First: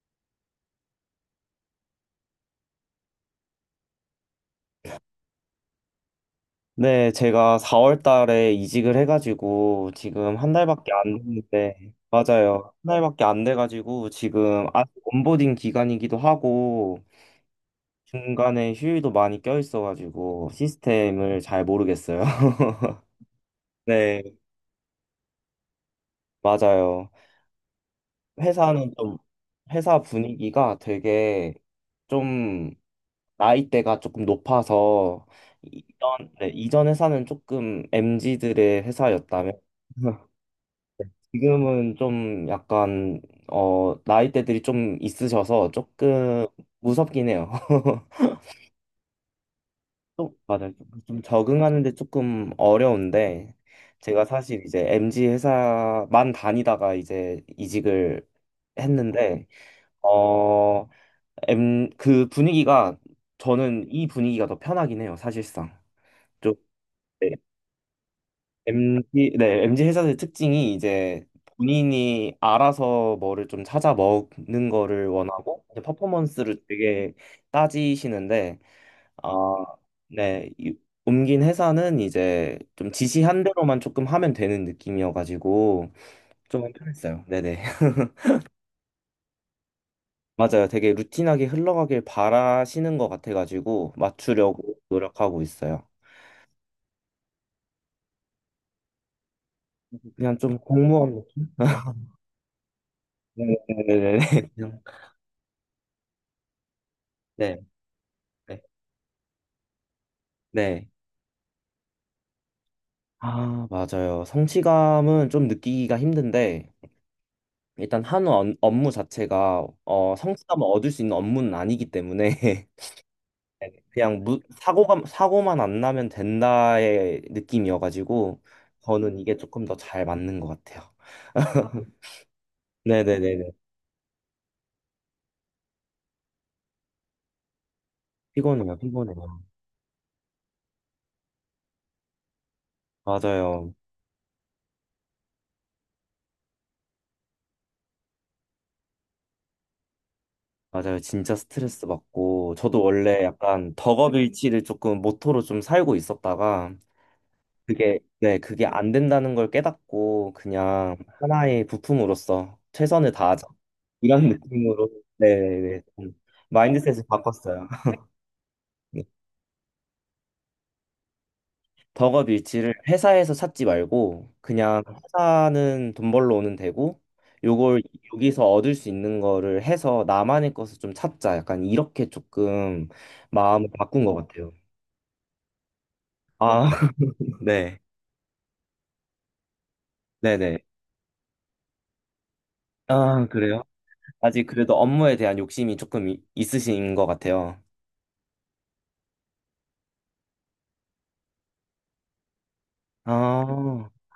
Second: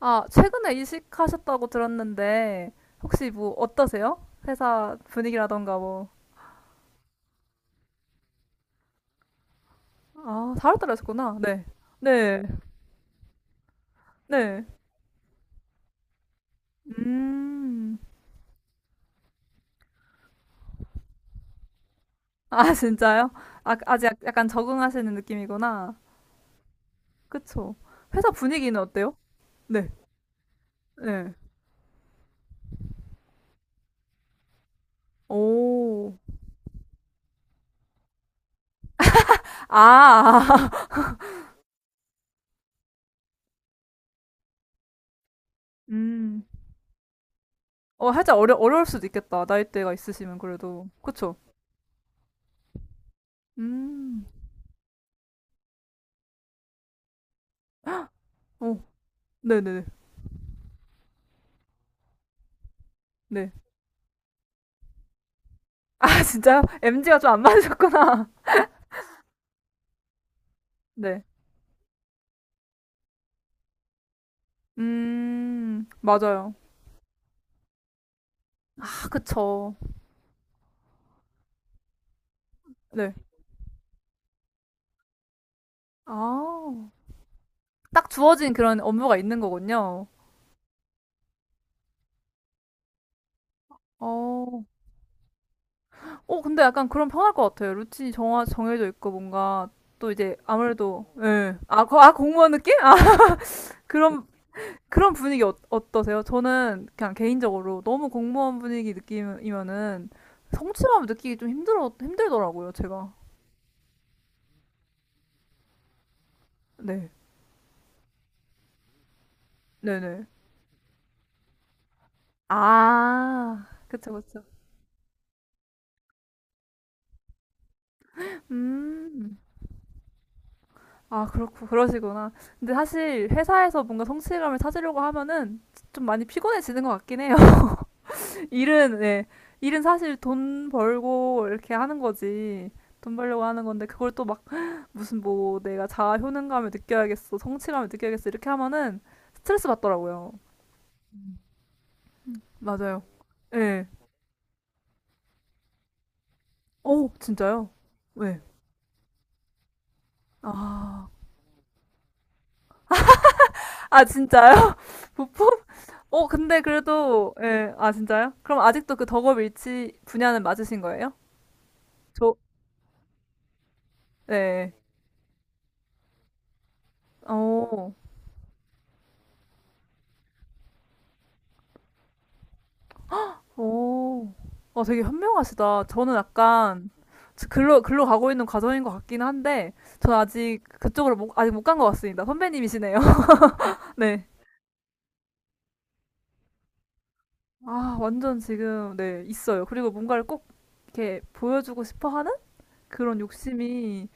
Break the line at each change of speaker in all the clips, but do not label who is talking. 아, 최근에 이직하셨다고 들었는데, 혹시 뭐 어떠세요? 회사 분위기라던가 뭐.
네, 제가 4월 달에 이직을 해가지고 지금 한
아, 잘월달에
달밖에 안
하셨구나. 네.
됐는데,
네.
맞아요. 한 달밖에 안 돼가지고
네.
지금 아직 온보딩 기간이기도 하고
음.
중간에 휴일도 많이 껴있어가지고 시스템을 잘 모르겠어요.
아, 진짜요? 아, 아직
네,
약간 적응하시는 느낌이구나.
맞아요.
그쵸. 회사 분위기는
회사는
어때요?
좀,
네.
회사 분위기가
네.
되게 좀 나이대가 조금 높아서
오.
이전, 네, 이전 회사는 조금 m 지들의 회사였다면
아,
지금은 좀 약간 나이대들이 좀 있으셔서
음.
조금 무섭긴 해요.
어, 어려울 수도 있겠다. 나이대가
좀
있으시면
맞아요.
그래도.
좀
그쵸.
적응하는데 조금 어려운데
음.
제가 사실 이제 m 지 회사만 다니다가 이제 이직을
오.
했는데
네네네. 네.
어 엠 그 분위기가
네. 네.
저는 이 분위기가 더 편하긴 해요. 사실상
아,
좀
진짜요? m 지가
네.
좀 안 맞으셨구나.
m z 네, MG 회사의 특징이
네.
이제 본인이 알아서 뭐를 좀 찾아 먹는 거를 원하고 이제
맞아요.
퍼포먼스를 되게 따지시는데
아,
아,
그쵸.
네, 옮긴 회사는 이제 좀
네.
지시한 대로만 조금 하면 되는 느낌이어가지고 좀
아,
편했어요. 네네.
딱 주어진 그런 업무가 있는 거군요.
맞아요. 되게 루틴하게 흘러가길 바라시는 것 같아가지고
어,
맞추려고 노력하고 있어요.
근데 약간 그럼 편할 것 같아요. 정해져 있고 뭔가 또 이제
그냥 좀
아무래도,
공무원 느낌.
예. 아, 아, 공무원 느낌? 아,
네네네.
그런, 그런 분위기 어, 어떠세요? 저는 그냥
네.
개인적으로 너무 공무원
네.
분위기 느낌이면은
네.
성취감을 힘들더라고요, 제가.
아, 맞아요. 성취감은 좀 느끼기가 힘든데,
네.
일단 업무 자체가
네네.
성취감을 얻을 수 있는 업무는 아니기 때문에,
아, 그쵸,
그냥
그쵸.
사고만 안 나면 된다의 느낌이어가지고, 저는 이게
음.
조금 더 잘 맞는 것 같아요.
아, 그러시구나. 근데 사실
네네네네.
회사에서 뭔가 성취감을 찾으려고 하면은 좀 많이 피곤해지는 것 같긴 해요.
피곤해요,
일은, 네.
피곤해요.
일은 사실 돈 벌고 이렇게 하는 거지. 돈 벌려고 하는
맞아요.
건데, 그걸 또 막, 내가 자아 효능감을 느껴야겠어, 성취감을 느껴야겠어, 이렇게 하면은 스트레스 받더라고요.
맞아요. 진짜 스트레스 받고, 저도
맞아요.
원래
예.
약간
네.
덕업일치를 조금 모토로 좀 살고 있었다가,
오, 진짜요?
네,
네.
그게 안 된다는 걸 깨닫고 그냥
아.
하나의 부품으로서 최선을 다하자.
아,
이런
진짜요?
느낌으로, 네,
부품?
네, 좀
어, 근데
마인드셋을
그래도,
바꿨어요.
예, 아, 진짜요? 그럼 아직도
네.
그 덕업 일치 분야는 맞으신 거예요?
덕업
저,
일치를 회사에서 찾지 말고
네.
그냥 회사는 돈 벌러 오는 데고 요걸
오
여기서 얻을 수 있는 거를 해서 나만의 것을 좀 찾자. 약간 이렇게 조금 마음을 바꾼 것
오.
같아요.
어, 되게 현명하시다. 저는
아,
약간,
네,
글로 가고 있는 과정인 것 같긴 한데, 전
네네.
아직 그쪽으로 못, 아직 못 간 것 같습니다. 선배님이시네요.
아, 그래요?
네.
아직 그래도 업무에 대한 욕심이 조금 있으신 것 같아요.
아, 완전 지금, 네, 있어요. 그리고 뭔가를 꼭 이렇게 보여주고 싶어 하는? 그런
아,
욕심이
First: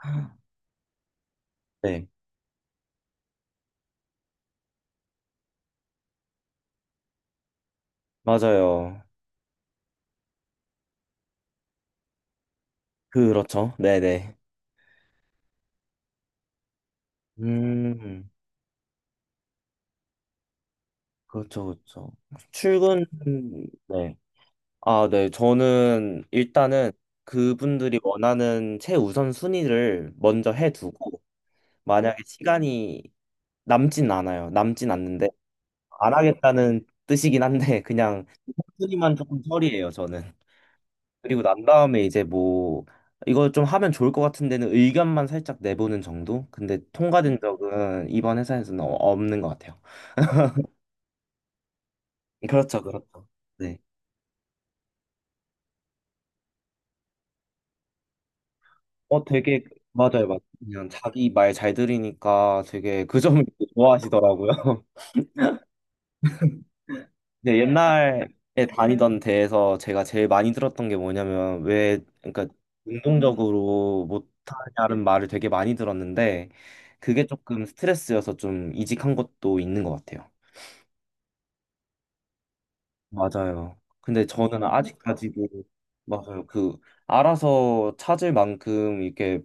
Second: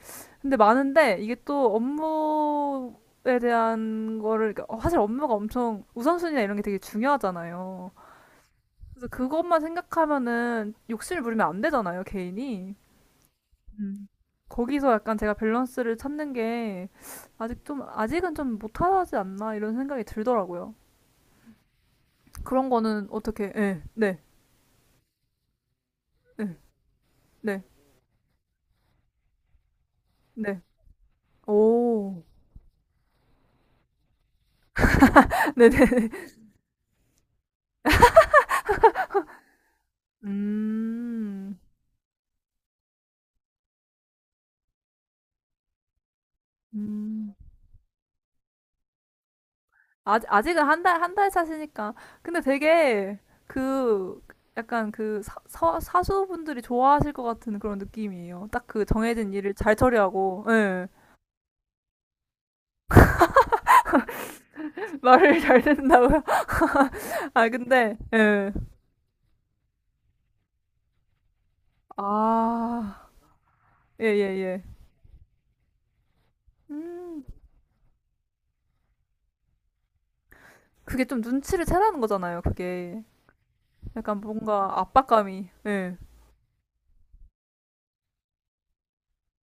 근데 많은데 이게 또
네.
업무에 대한 거를 그러니까 사실 업무가 엄청 우선순위나 이런 게 되게 중요하잖아요.
맞아요.
그래서 그것만 생각하면은 욕심을 부리면 안 되잖아요, 개인이.
그렇죠.
음.
네네.
거기서 약간 제가 밸런스를 찾는 게
음,
아직은 좀 못하지 않나 이런 생각이 들더라고요.
그렇죠, 그렇죠.
그런
출근,
거는 어떻게? 예,
네.
네,
아, 네. 저는
네,
일단은
네,
그분들이 원하는 최우선 순위를 먼저
네.
해두고, 만약에
오,
시간이 남진 않아요. 남진 않는데,
네, 네.
안 하겠다는 뜻이긴 한데, 그냥 순위만 조금 처리해요, 저는. 그리고
음,
난 다음에 이제 뭐 이거 좀 하면 좋을 것 같은 데는 의견만 살짝 내보는 정도? 근데
음.
통과된 적은 이번 회사에서는 없는 것 같아요.
아직, 아직은 한 달, 한 달 차시니까. 근데
그렇죠,
되게
그렇죠. 네.
그, 약간 그 사수분들이 좋아하실 것 같은 그런 느낌이에요. 딱 그
어,
정해진 일을
되게
잘
맞아요, 맞아요.
처리하고, 예.
그냥 자기 말 잘 들으니까 되게 그 점을 되게 좋아하시더라고요.
말을 잘 듣는다고요? 아,
네,
근데,
옛날에
예.
다니던 데에서 제가 제일 많이 들었던 게 뭐냐면 왜 그러니까
아, 예,
운동적으로
예, 예.
못하냐는 말을 되게 많이 들었는데
음,
그게 조금 스트레스여서 좀 이직한 것도 있는 것 같아요.
그게 좀 눈치를 채라는 거잖아요, 그게.
맞아요.
약간
근데 저는 그러니까.
뭔가
아직까지도
압박감이, 예.
맞아요. 그 알아서 찾을 만큼 이렇게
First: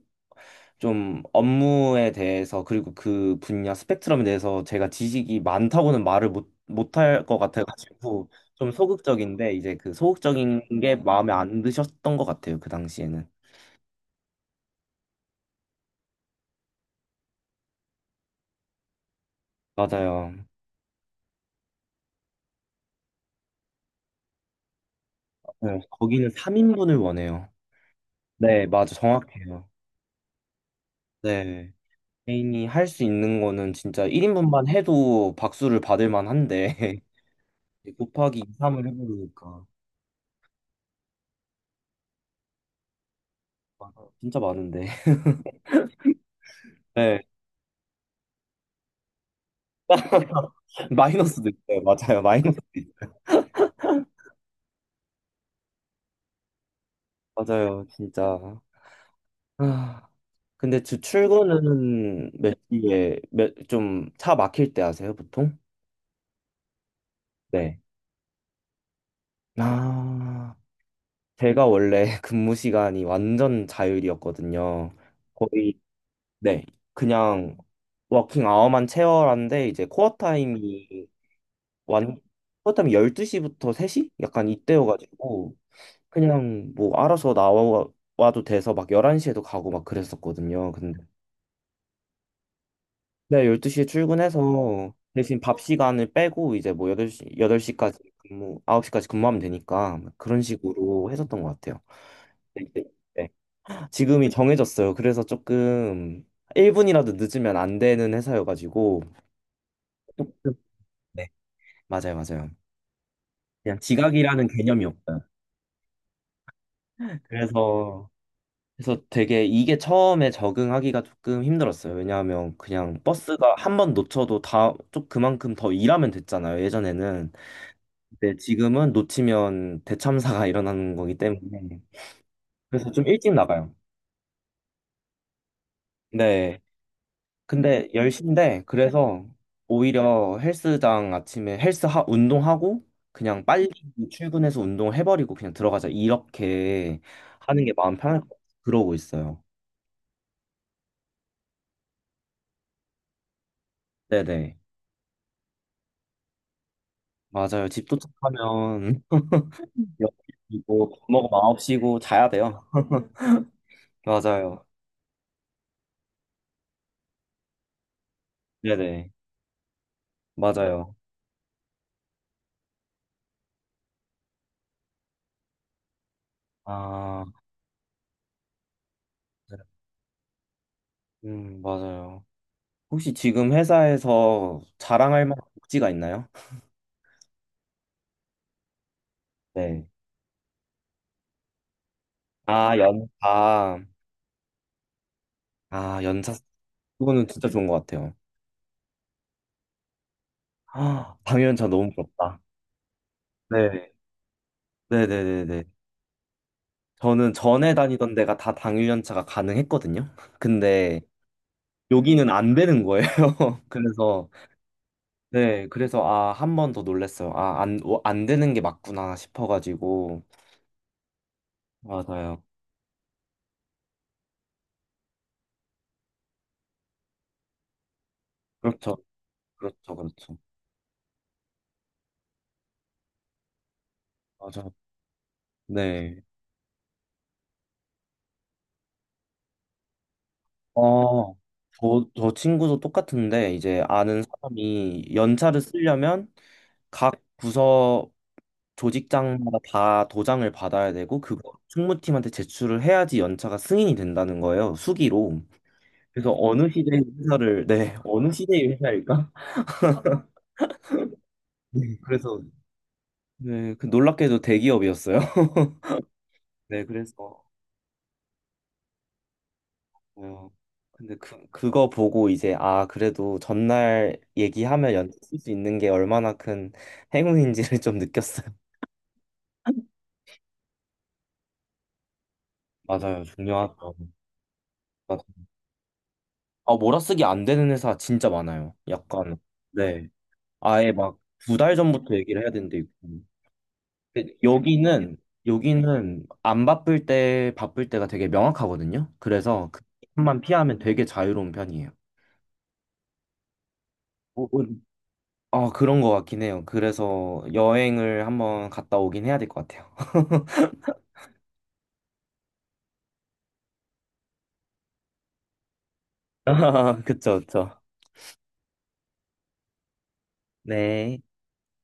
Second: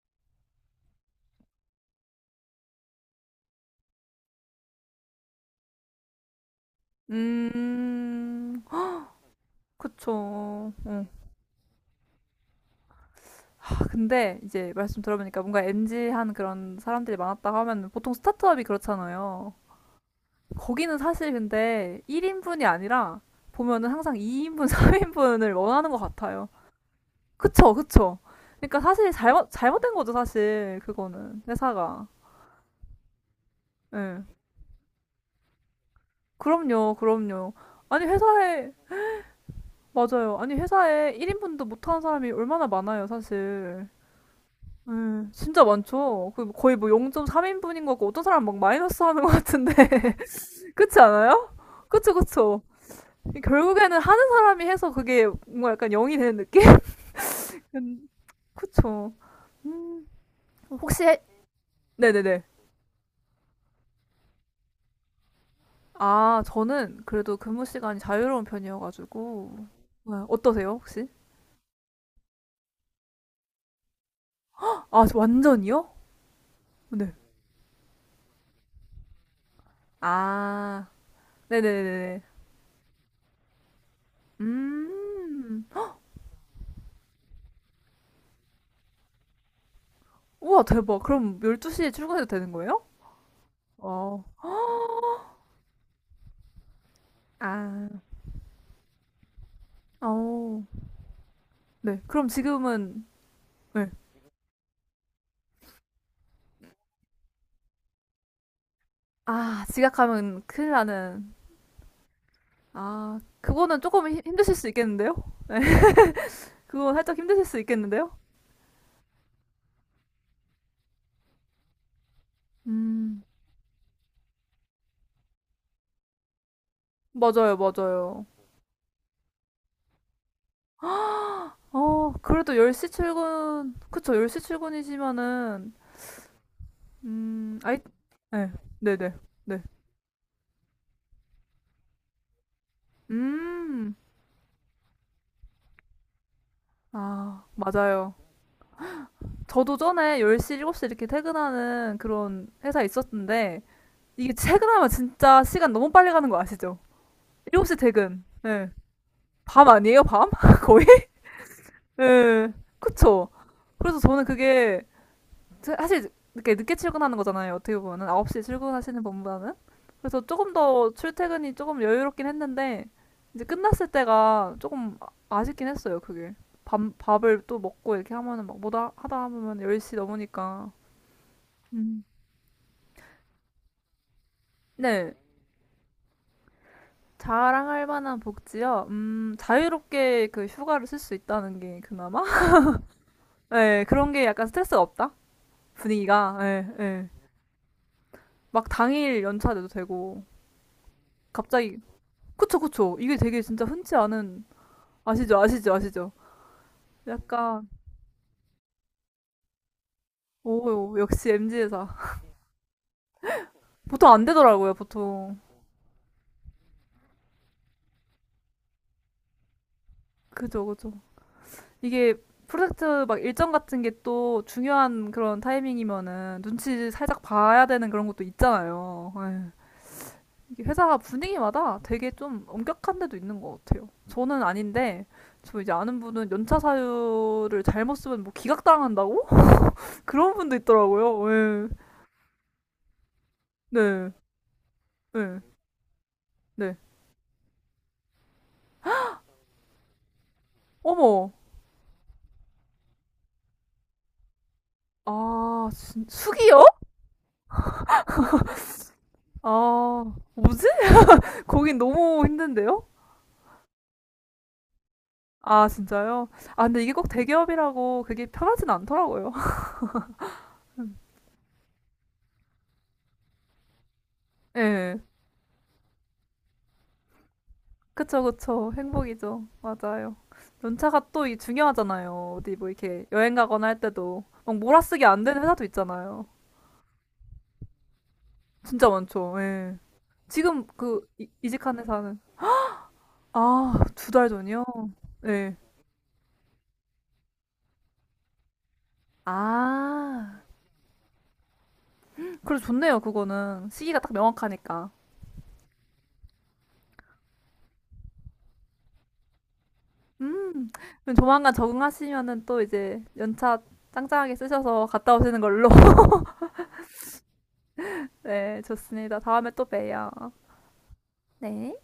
좀 업무에 대해서 그리고 그 분야 스펙트럼에 대해서 제가 지식이 많다고는 말을 못 못할 것 같아가지고
음,
좀 소극적인데 이제 그
그쵸.
소극적인 게
어.
마음에 안 드셨던 것 같아요. 그 당시에는.
근데 이제 말씀 들어보니까 뭔가 m 지한 그런 사람들이 많았다고 하면 보통 스타트업이 그렇잖아요.
맞아요.
거기는 사실 근데 1인분이 아니라 보면은 항상 2인분, 3인분을
네,
원하는 것
거기는
같아요.
3인분을 원해요.
그쵸, 그쵸.
네,
그러니까
맞아.
사실
정확해요.
잘못된 거죠, 사실. 그거는.
네.
회사가.
개인이 할 수 있는 거는 진짜
예.
1인분만 해도 박수를 받을
그럼요,
만한데
그럼요.
이제
아니,
곱하기 2,
회사에,
3을 해버리니까
맞아요. 아니, 회사에 1인분도 못하는 사람이 얼마나 많아요, 사실.
아, 진짜 많은데.
예, 진짜 많죠. 그 거의 뭐
네,
0.3인분인 거고, 어떤 사람은 막 마이너스 하는 것 같은데. 그렇지 않아요?
마이너스도 있어요.
그쵸,
맞아요, 마이너스.
그쵸. 결국에는 하는 사람이 해서 그게 뭔가 약간 영이 되는 느낌?
맞아요,
음,
진짜.
그쵸.
아, 근데 주
혹시, 해-
출근은
네네네.
몇 시에, 좀 차 막힐 때 하세요, 보통?
아, 저는 그래도 근무
네.
시간이 자유로운 편이어가지고. 네,
아,
어떠세요, 혹시?
제가 원래 근무 시간이 완전 자율이었거든요.
아, 저
거의,
완전이요?
네,
네.
그냥 워킹 아워만 채워라는데 이제
아,
완,
네네네네.
코어 타임이 12시부터 3시? 약간 이때여가지고
음.
그냥 뭐 알아서 나와 와도 돼서 막 11시에도 가고 막
우와,
그랬었거든요. 근데
대박. 그럼 12시에 출근해도 되는 거예요?
네, 12시에
어.
출근해서 대신 밥 시간을 빼고 이제 뭐 8시 여덟 시
아,
까지 근무 9시까지 근무하면 되니까 그런
어.
식으로 했었던 것 같아요.
네. 그럼
네, 네,
지금은,
네.
네.
지금이 정해졌어요. 그래서 조금 1분이라도 늦으면 안 되는 회사여가지고
아, 지각하면
조금
큰일
네,
나는.
맞아요, 맞아요.
아,
그냥
그거는 조금
지각이라는
힘드실 수
개념이
있겠는데요?
없어요.
네, 그거 살짝 힘드실 수
그래서
있겠는데요?
그래서 되게 이게 처음에 적응하기가 조금 힘들었어요. 왜냐하면 그냥
음,
버스가 한 번 놓쳐도 다, 좀 그만큼 더 일하면 됐잖아요. 예전에는.
맞아요, 맞아요.
근데 지금은 놓치면 대참사가 일어나는 거기 때문에.
어, 그래도 10시
그래서 좀 일찍
출근,
나가요.
그쵸, 10시 출근이시면은,
네.
아이,
근데
네,
10시인데,
네네, 네.
그래서
네.
오히려 헬스장 아침에 운동하고, 그냥 빨리
음,
출근해서 운동을 해버리고 그냥 들어가자. 이렇게
아,
하는 게 마음
맞아요.
편할 것 같아요. 그러고 있어요.
저도 전에 10시, 7시 이렇게 퇴근하는 그런 회사 있었는데, 이게
네네.
퇴근하면 진짜 시간 너무 빨리 가는 거 아시죠?
맞아요.
7시
집
퇴근, 네.
도착하면
밤 아니에요, 밤? 거의?
여기고 밥 먹으면 9시고 자야
예,
돼요.
그쵸. 그래서 저는
맞아요.
그게 사실 이렇게 늦게 출근하는 거잖아요. 어떻게 보면은 9시에 출근하시는
네네.
분보다는. 그래서 조금 더
맞아요.
출퇴근이 조금 여유롭긴 했는데 이제 끝났을 때가 아쉽긴 했어요. 그게.
아,
밥을 또 먹고 이렇게 하면은 막 뭐다 하다
네.
보면 10시 넘으니까. 음.
맞아요. 혹시 지금 회사에서
네.
자랑할 만한 복지가 있나요?
자랑할 만한 복지요.
네.
자유롭게 그 휴가를 쓸 수 있다는 게 그나마?
아, 연차.
네, 그런 게 약간 스트레스가 없다?
아, 연차.
분위기가. 네, 네.
그거는 진짜 좋은 것 같아요.
막 당일 연차돼도 되고
아, 당연차
갑자기
너무 부럽다.
그쵸, 그쵸, 이게 되게 진짜
네.
흔치 않은. 아시죠,
네네네네.
아시죠, 아시죠.
저는
약간
전에 다니던 데가 다 당일 연차가 가능했거든요.
오,
근데
역시 MZ 회사.
여기는 안 되는 거예요.
보통 안
그래서
되더라고요, 보통.
네, 그래서 아, 한 번 더 놀랬어요. 아, 안 되는 게 맞구나 싶어가지고.
그죠, 그죠. 이게
맞아요.
프로젝트 막 일정 같은 게 또 중요한 그런 타이밍이면은 눈치 살짝 봐야 되는 그런 것도
그렇죠.
있잖아요. 에휴,
그렇죠. 그렇죠.
이게 회사 분위기마다 되게 좀 엄격한 데도 있는 것 같아요. 저는
맞아요.
아닌데 저 이제 아는
네.
분은 연차 사유를 잘못 쓰면 뭐 기각당한다고 그런 분도 있더라고요.
어,
예.
저 친구도 똑같은데, 이제
네.
아는 사람이
네.
연차를 쓰려면
네.
각 부서 조직장마다 다 도장을 받아야 되고,
어머.
그거 총무팀한테 제출을 해야지 연차가 승인이 된다는 거예요. 수기로.
아, 진-
그래서
숙이요?
네, 어느 시대의 회사일까?
아, 뭐지? 거긴
네,
너무 힘든데요?
네, 그 놀랍게도 대기업이었어요.
아, 진짜요? 아, 근데
네,
이게 꼭
그래서
대기업이라고 그게 편하진 않더라고요.
어, 근데 그거 보고 이제 아 그래도 전날 얘기하면
예.
연습 쓸 수 있는 게 얼마나 큰 행운인지를 좀
그쵸,
느꼈어요.
그쵸. 행복이죠. 맞아요. 연차가 또 이 중요하잖아요. 어디 뭐 이렇게
맞아요,
여행 가거나 할
중요하죠.
때도 막 몰아쓰기 안
맞아.
되는 회사도 있잖아요.
아 몰아쓰기 안 되는 회사 진짜 많아요.
진짜 많죠.
약간
예.
네, 아예 막 두 달
이직한
전부터
회사는
얘기를 해야 되는데
아, 두
데
달 전이요?
여기는
네.
안 바쁠 때 바쁠 때가 되게 명확하거든요. 그래서
아,
그만 피하면 되게 자유로운 편이에요.
그래 좋네요, 그거는. 시기가 딱
어, 어,
명확하니까.
그런 것 같긴 해요. 그래서 여행을 한번 갔다 오긴 해야 될 것 같아요.
음, 그럼 조만간 적응하시면은 또 이제 연차 짱짱하게 쓰셔서 갔다 오시는 걸로.
그쵸, 그쵸.
네, 좋습니다. 다음에 또 봬요.
네.
네.